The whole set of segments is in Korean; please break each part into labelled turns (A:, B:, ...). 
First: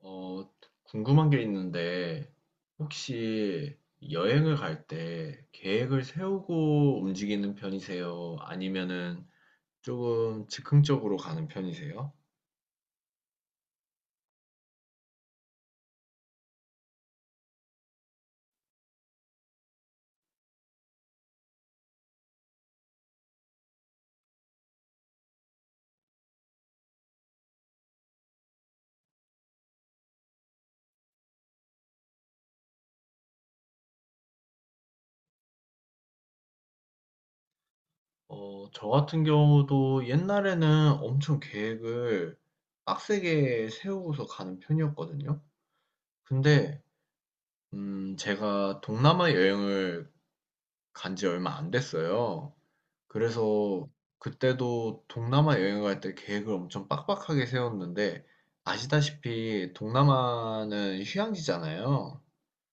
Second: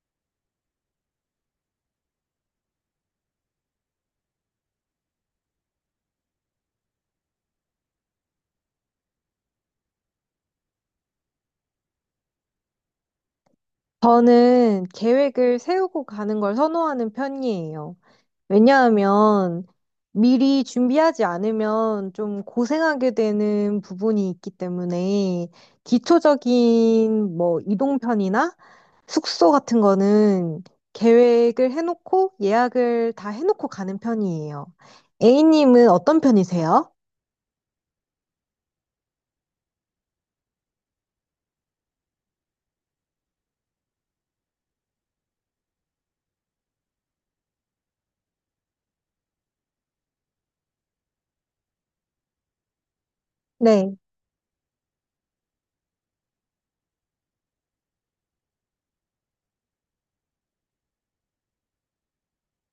A: 어, 궁금한 게 있는데, 혹시 여행을 갈 때 계획을 세우고 움직이는 편이세요? 아니면은 조금 즉흥적으로 가는 편이세요?
B: 저는 계획을 세우고 가는 걸 선호하는 편이에요. 왜냐하면 미리 준비하지 않으면 좀 고생하게 되는 부분이 있기 때문에 기초적인 뭐 이동편이나 숙소 같은 거는 계획을 해놓고 예약을 다 해놓고 가는 편이에요. A님은 어떤 편이세요?
A: 저 같은 경우도 옛날에는 엄청 계획을 빡세게 세우고서 가는 편이었거든요. 근데, 제가 동남아 여행을 간지 얼마 안 됐어요. 그래서
B: 네,
A: 그때도 동남아 여행 갈 때 계획을 엄청 빡빡하게 세웠는데 아시다시피 동남아는 휴양지잖아요.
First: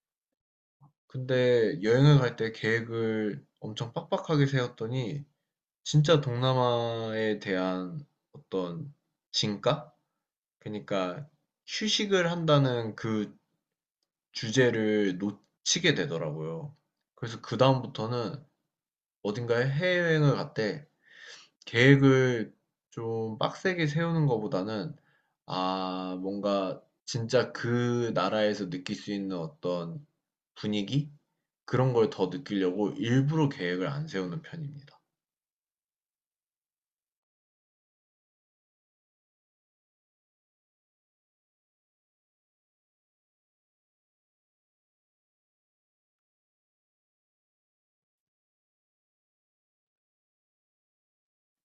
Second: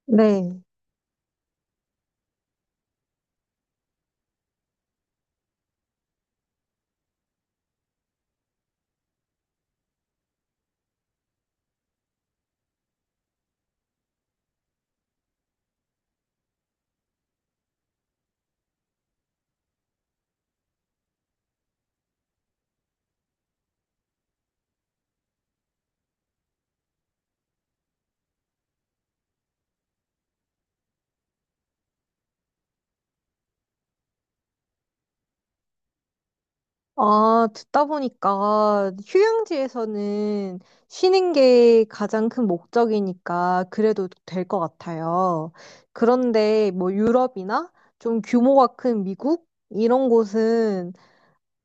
B: 네.
A: 근데 여행을 갈 때 계획을 엄청 빡빡하게 세웠더니 진짜 동남아에 대한 어떤 진가? 그러니까 휴식을 한다는 그 주제를 놓치게 되더라고요. 그래서 그다음부터는 어딘가에 해외여행을 갔대. 계획을 좀 빡세게 세우는 것보다는 아, 뭔가 진짜 그 나라에서 느낄 수 있는 어떤 분위기? 그런 걸 더 느끼려고 일부러 계획을 안 세우는 편입니다.
B: 아, 듣다 보니까 휴양지에서는 쉬는 게 가장 큰 목적이니까 그래도 될 것 같아요. 그런데 뭐 유럽이나 좀 규모가 큰 미국 이런 곳은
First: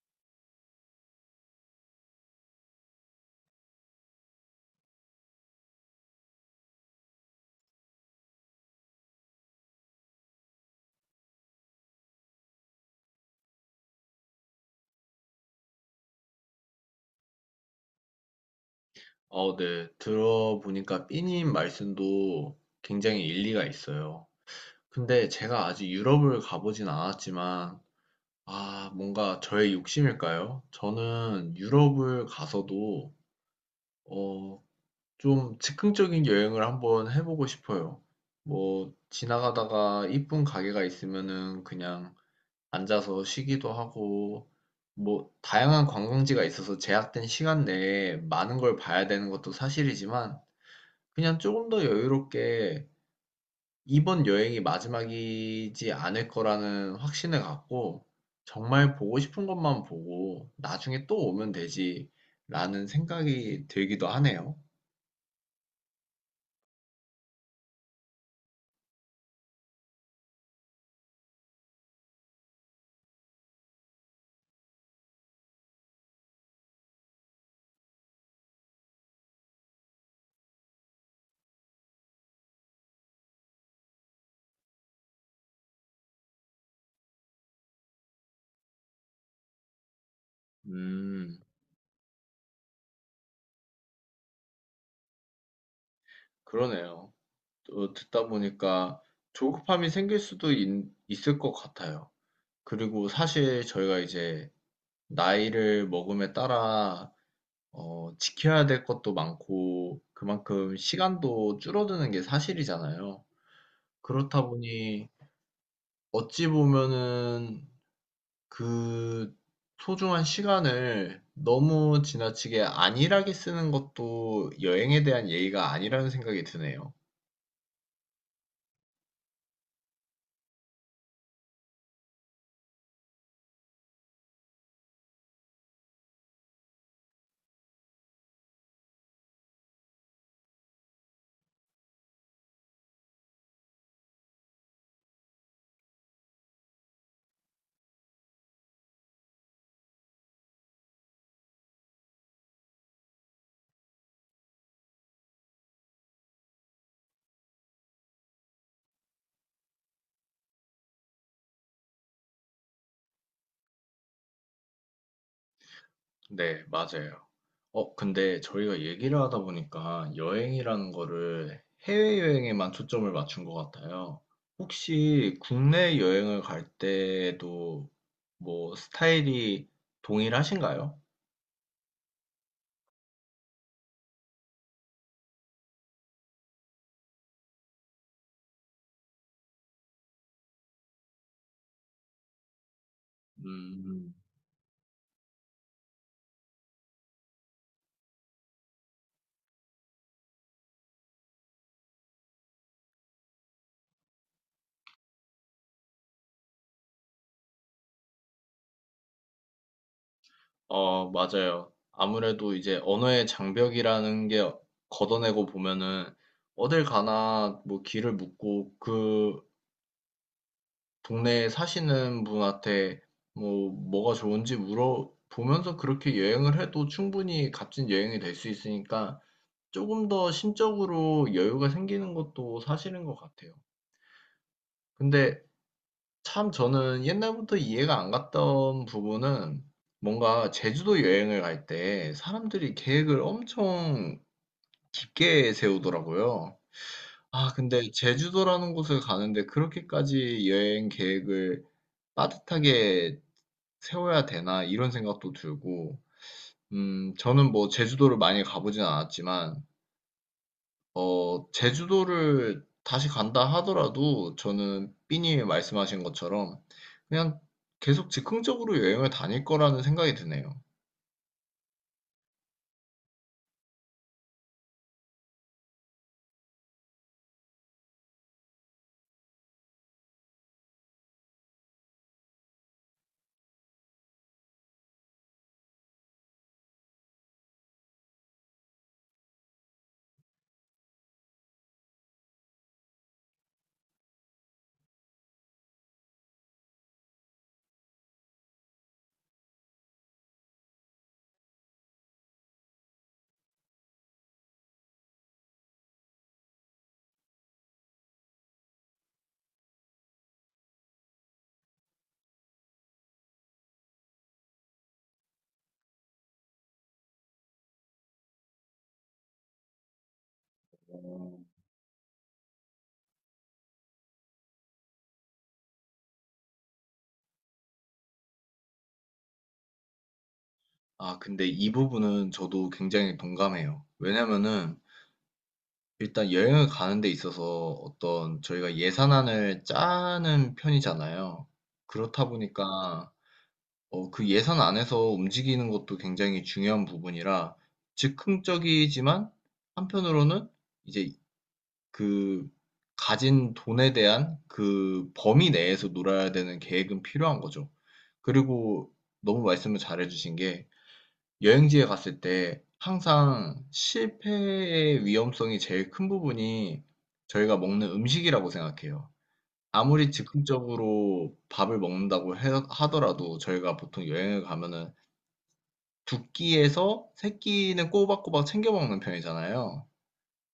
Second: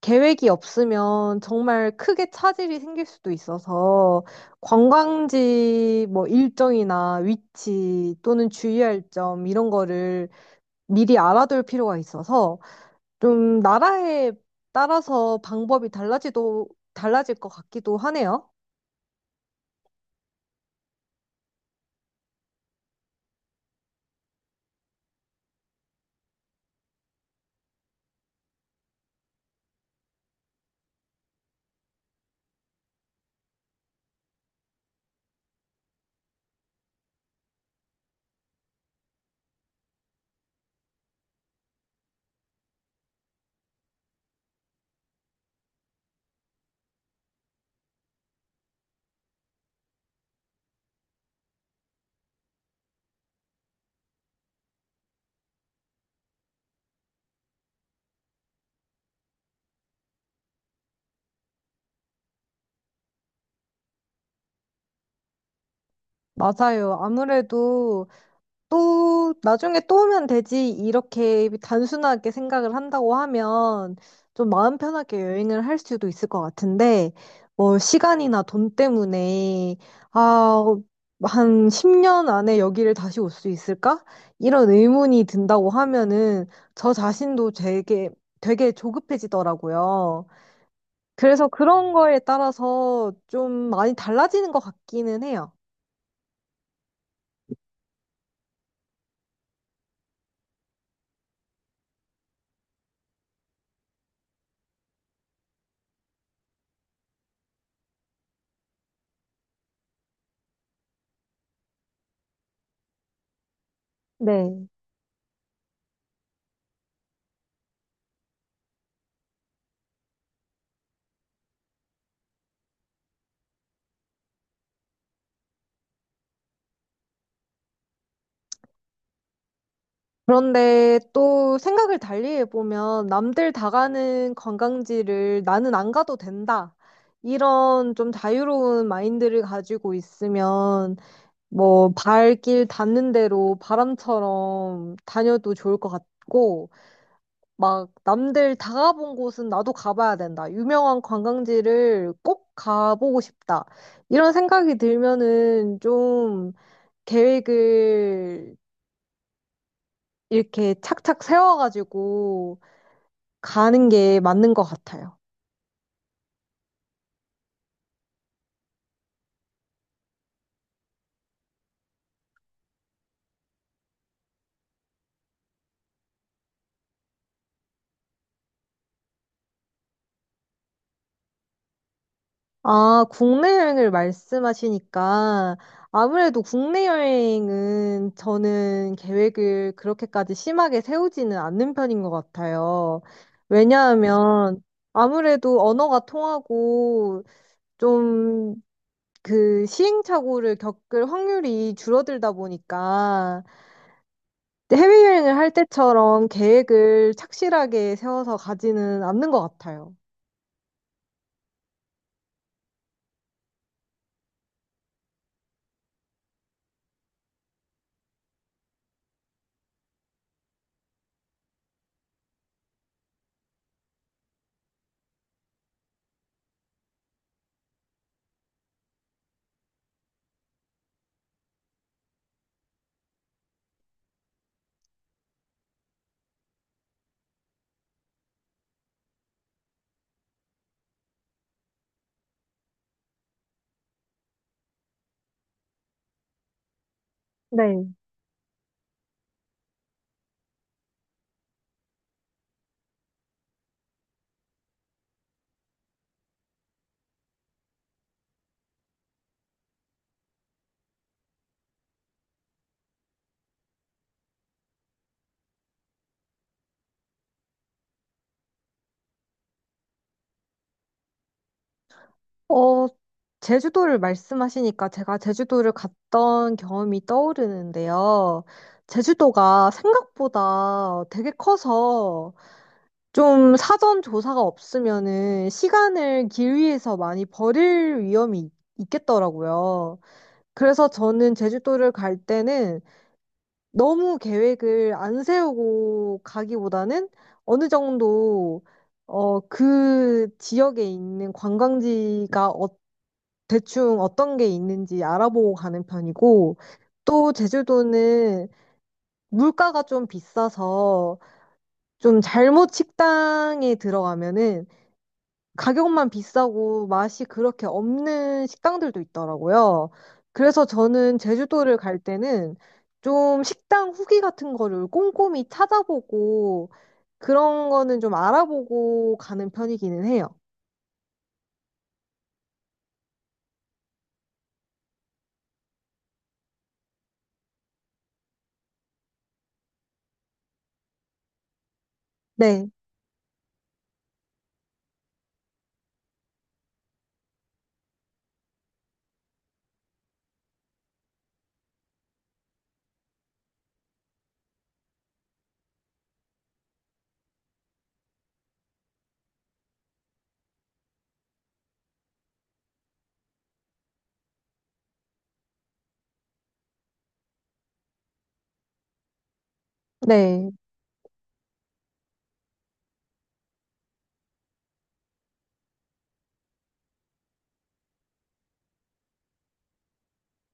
B: 계획이 없으면 정말 크게 차질이 생길 수도 있어서 관광지 뭐 일정이나 위치 또는 주의할 점 이런 거를 미리 알아둘 필요가 있어서 좀 나라에 따라서 방법이 달라지도, 달라질 것 같기도 하네요.
A: 어, 네. 들어보니까 삐님 말씀도 굉장히 일리가 있어요. 근데 제가 아직 유럽을 가보진 않았지만, 아, 뭔가 저의 욕심일까요? 저는 유럽을 가서도, 어, 좀 즉흥적인 여행을 한번 해보고 싶어요. 뭐, 지나가다가 이쁜 가게가 있으면은 그냥 앉아서 쉬기도 하고, 뭐, 다양한 관광지가 있어서 제약된 시간 내에 많은 걸 봐야 되는 것도 사실이지만, 그냥 조금 더 여유롭게 이번 여행이 마지막이지 않을 거라는 확신을 갖고, 정말 보고 싶은 것만 보고, 나중에 또 오면 되지라는 생각이 들기도 하네요.
B: 맞아요. 아무래도 또 나중에 또 오면 되지 이렇게 단순하게 생각을 한다고 하면 좀 마음 편하게 여행을 할 수도 있을 것 같은데 뭐 시간이나 돈 때문에 아, 한 10년 안에 여기를 다시 올 수 있을까? 이런 의문이 든다고 하면은 저 자신도 되게 되게 조급해지더라고요.
A: 음,
B: 그래서 그런 거에 따라서 좀 많이 달라지는 것 같기는 해요.
A: 그러네요. 듣다 보니까 조급함이 생길 수도 있을 것 같아요. 그리고 사실 저희가 이제 나이를 먹음에 따라 지켜야 될 것도 많고 그만큼 시간도 줄어드는 게 사실이잖아요. 그렇다
B: 네.
A: 보니 어찌 보면은 그 소중한 시간을 너무 지나치게 안일하게 쓰는 것도 여행에 대한 예의가 아니라는 생각이 드네요.
B: 그런데 또 생각을 달리 해보면 남들 다 가는 관광지를 나는 안 가도 된다. 이런 좀 자유로운 마인드를 가지고 있으면 뭐 발길 닿는 대로 바람처럼 다녀도 좋을 것 같고 막 남들 다 가본 곳은 나도 가봐야 된다. 유명한 관광지를 꼭 가보고 싶다. 이런 생각이 들면은 좀 계획을 이렇게 착착 세워가지고 가는 게 맞는 것 같아요.
A: 네, 맞아요. 근데 저희가 얘기를 하다 보니까 여행이라는 거를 해외여행에만 초점을 맞춘 것 같아요. 혹시 국내 여행을 갈 때도 뭐 스타일이 동일하신가요?
B: 아, 국내 여행을 말씀하시니까 아무래도 국내 여행은 저는 계획을 그렇게까지 심하게 세우지는 않는 편인 것 같아요.
A: 음,
B: 왜냐하면 아무래도 언어가 통하고 좀 그 시행착오를 겪을 확률이 줄어들다 보니까 해외여행을 할 때처럼 계획을 착실하게 세워서 가지는 않는 것 같아요.
A: 맞아요. 아무래도 이제 언어의 장벽이라는 게 걷어내고 보면은 어딜 가나 뭐 길을 묻고 그 동네에 사시는 분한테 뭐 뭐가 좋은지 물어보면서 그렇게 여행을 해도 충분히 값진 여행이 될 수 있으니까 조금 더 심적으로 여유가 생기는 것도 사실인 것 같아요. 근데 참 저는 옛날부터 이해가 안 갔던 부분은 뭔가 제주도 여행을 갈 때 사람들이 계획을 엄청 깊게 세우더라고요. 아, 근데
B: 네.
A: 제주도라는 곳을 가는데 그렇게까지 여행 계획을 빠듯하게 세워야 되나 이런 생각도 들고 저는 뭐 제주도를 많이 가보진 않았지만 어 제주도를 다시 간다 하더라도 저는 삐님이 말씀하신 것처럼 그냥 계속 즉흥적으로 여행을 다닐 거라는 생각이 드네요.
B: 어, 제주도를 말씀하시니까 제가 제주도를 갔던 경험이 떠오르는데요. 제주도가 생각보다 되게 커서 좀 사전 조사가 없으면은 시간을 길 위에서 많이 버릴 위험이 있겠더라고요. 그래서 저는 제주도를 갈 때는 너무 계획을 안 세우고 가기보다는 어느 정도 그 지역에 있는 관광지가 대충 어떤 게 있는지 알아보고 가는 편이고 또 제주도는 물가가 좀 비싸서 좀 잘못 식당에 들어가면은 가격만 비싸고 맛이 그렇게 없는 식당들도 있더라고요. 그래서 저는 제주도를 갈 때는 좀 식당 후기 같은 거를 꼼꼼히 찾아보고 그런 거는 좀 알아보고 가는 편이기는 해요.
A: 아 근데 이 부분은 저도 굉장히 동감해요. 왜냐면은 일단 여행을 가는 데 있어서 어떤 저희가 예산안을 짜는 편이잖아요. 그렇다
B: 네,
A: 보니까 그 예산 안에서 움직이는 것도 굉장히 중요한 부분이라 즉흥적이지만 한편으로는 이제 그 가진 돈에 대한 그 범위 내에서 놀아야 되는 계획은 필요한 거죠. 그리고 너무 말씀을 잘해주신 게 여행지에 갔을 때 항상 실패의 위험성이 제일 큰 부분이 저희가 먹는 음식이라고 생각해요. 아무리
B: 네,
A: 즉흥적으로 밥을 먹는다고 하더라도 저희가 보통 여행을 가면은 두 끼에서 세 끼는 꼬박꼬박 챙겨 먹는 편이잖아요.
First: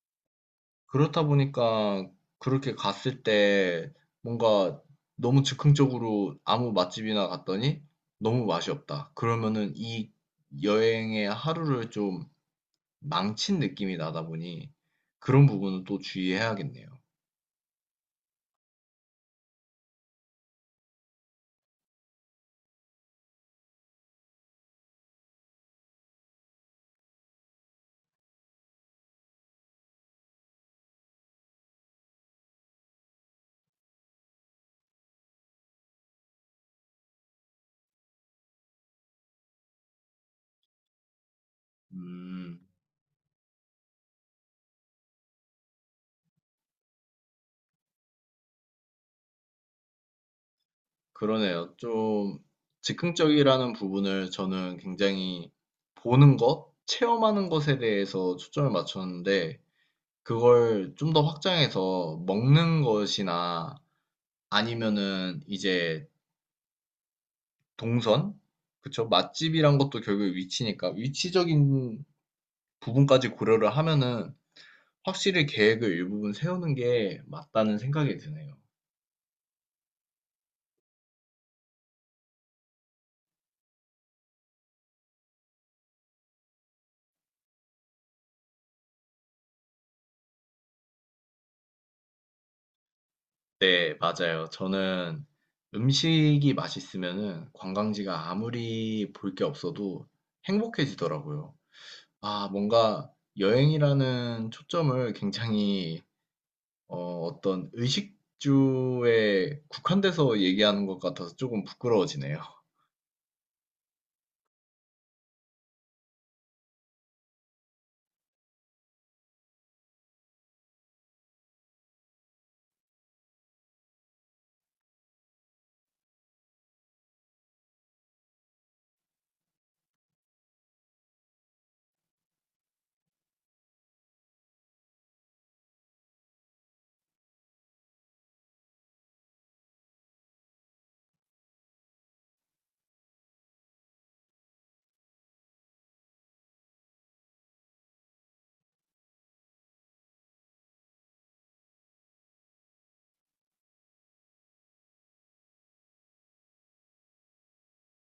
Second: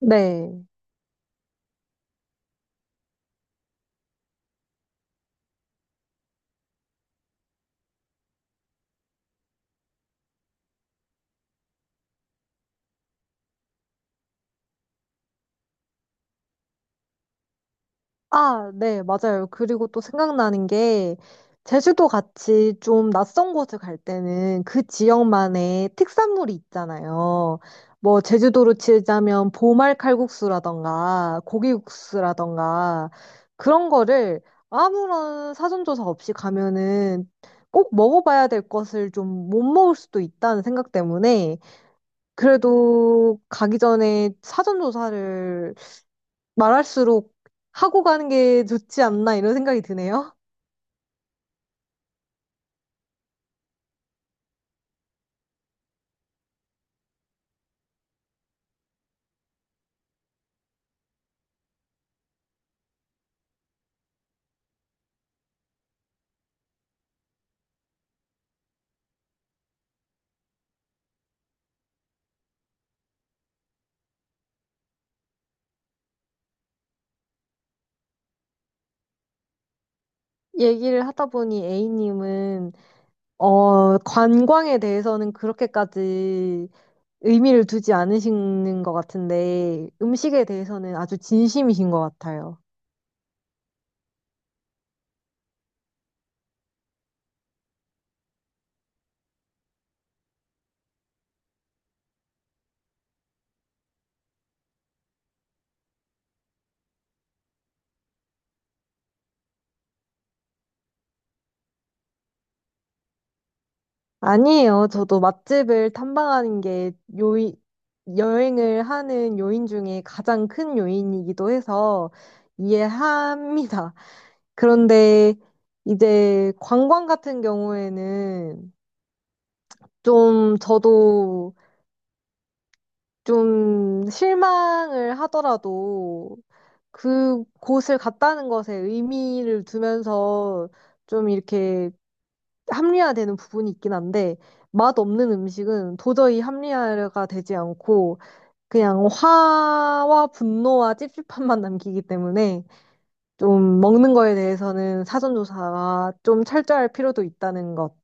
B: 네.
A: 그렇다 보니까 그렇게 갔을 때 뭔가 너무 즉흥적으로 아무 맛집이나 갔더니 너무 맛이 없다. 그러면은 이 여행의 하루를 좀 망친 느낌이 나다 보니 그런 부분은 또 주의해야겠네요.
B: 아, 네, 맞아요. 그리고 또 생각나는 게, 제주도 같이 좀 낯선 곳을 갈 때는 그 지역만의 특산물이 있잖아요. 뭐, 제주도로 치자면 보말 칼국수라던가, 고기국수라던가, 그런 거를 아무런 사전조사 없이 가면은 꼭 먹어봐야 될 것을 좀 못 먹을 수도 있다는 생각 때문에,
A: 음,
B: 그래도 가기 전에 사전조사를 말할수록 하고 가는 게 좋지 않나 이런 생각이 드네요.
A: 그러네요. 좀 즉흥적이라는 부분을 저는 굉장히 보는 것, 체험하는 것에 대해서 초점을 맞췄는데 그걸 좀 더 확장해서 먹는 것이나 아니면은 이제 동선? 그쵸? 맛집이란 것도 결국 위치니까 위치적인 부분까지 고려를 하면은 확실히 계획을 일부분 세우는 게 맞다는 생각이 드네요.
B: 얘기를 하다 보니 A님은 관광에 대해서는 그렇게까지 의미를 두지 않으시는 것 같은데 음식에 대해서는 아주 진심이신 것 같아요.
A: 네, 맞아요. 저는 음식이 맛있으면은 관광지가 아무리 볼 게 없어도 행복해지더라고요. 아, 뭔가 여행이라는 초점을 굉장히 어떤 의식주에 국한돼서 얘기하는 것 같아서 조금 부끄러워지네요.
B: 아니에요. 저도 맛집을 탐방하는 게 요인, 여행을 하는 요인 중에 가장 큰 요인이기도 해서 이해합니다. 그런데 이제 관광 같은 경우에는 좀 저도 좀 실망을 하더라도 그곳을 갔다는 것에 의미를 두면서 좀 이렇게 합리화되는 부분이 있긴 한데 맛없는 음식은 도저히 합리화가 되지 않고 그냥 화와 분노와 찝찝함만 남기기 때문에 좀 먹는 거에 대해서는 사전조사가 좀 철저할 필요도 있다는 것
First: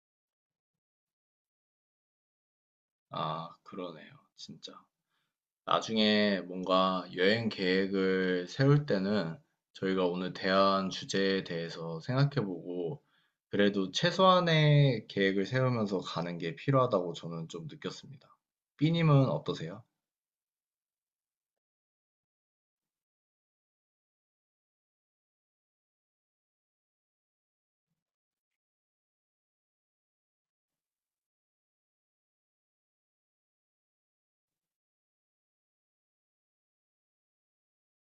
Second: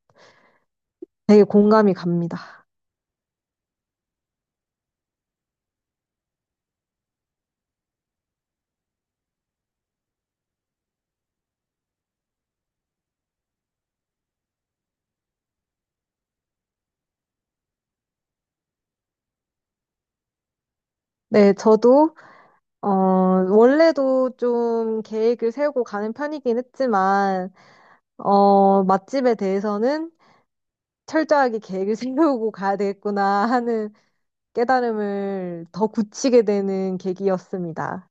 B: 되게 공감이 갑니다.
A: 아, 그러네요. 진짜. 나중에 뭔가 여행 계획을 세울 때는 저희가 오늘 대한 주제에 대해서 생각해보고 그래도 최소한의 계획을 세우면서 가는 게 필요하다고 저는 좀 느꼈습니다. 삐님은 어떠세요?
B: 네, 저도 어, 원래도 좀 계획을 세우고 가는 편이긴 했지만, 맛집에 대해서는 철저하게 계획을 세우고 가야 되겠구나 하는 깨달음을 더 굳히게 되는 계기였습니다.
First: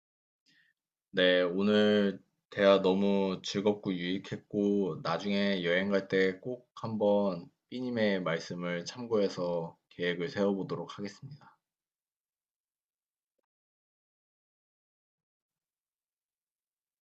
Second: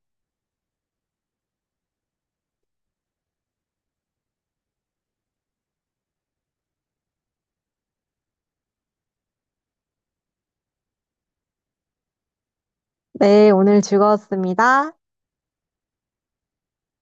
A: 네, 오늘 대화 너무 즐겁고 유익했고, 나중에 여행 갈 때 꼭 한번 삐님의 말씀을 참고해서 계획을 세워보도록 하겠습니다.
B: 네, 오늘 즐거웠습니다.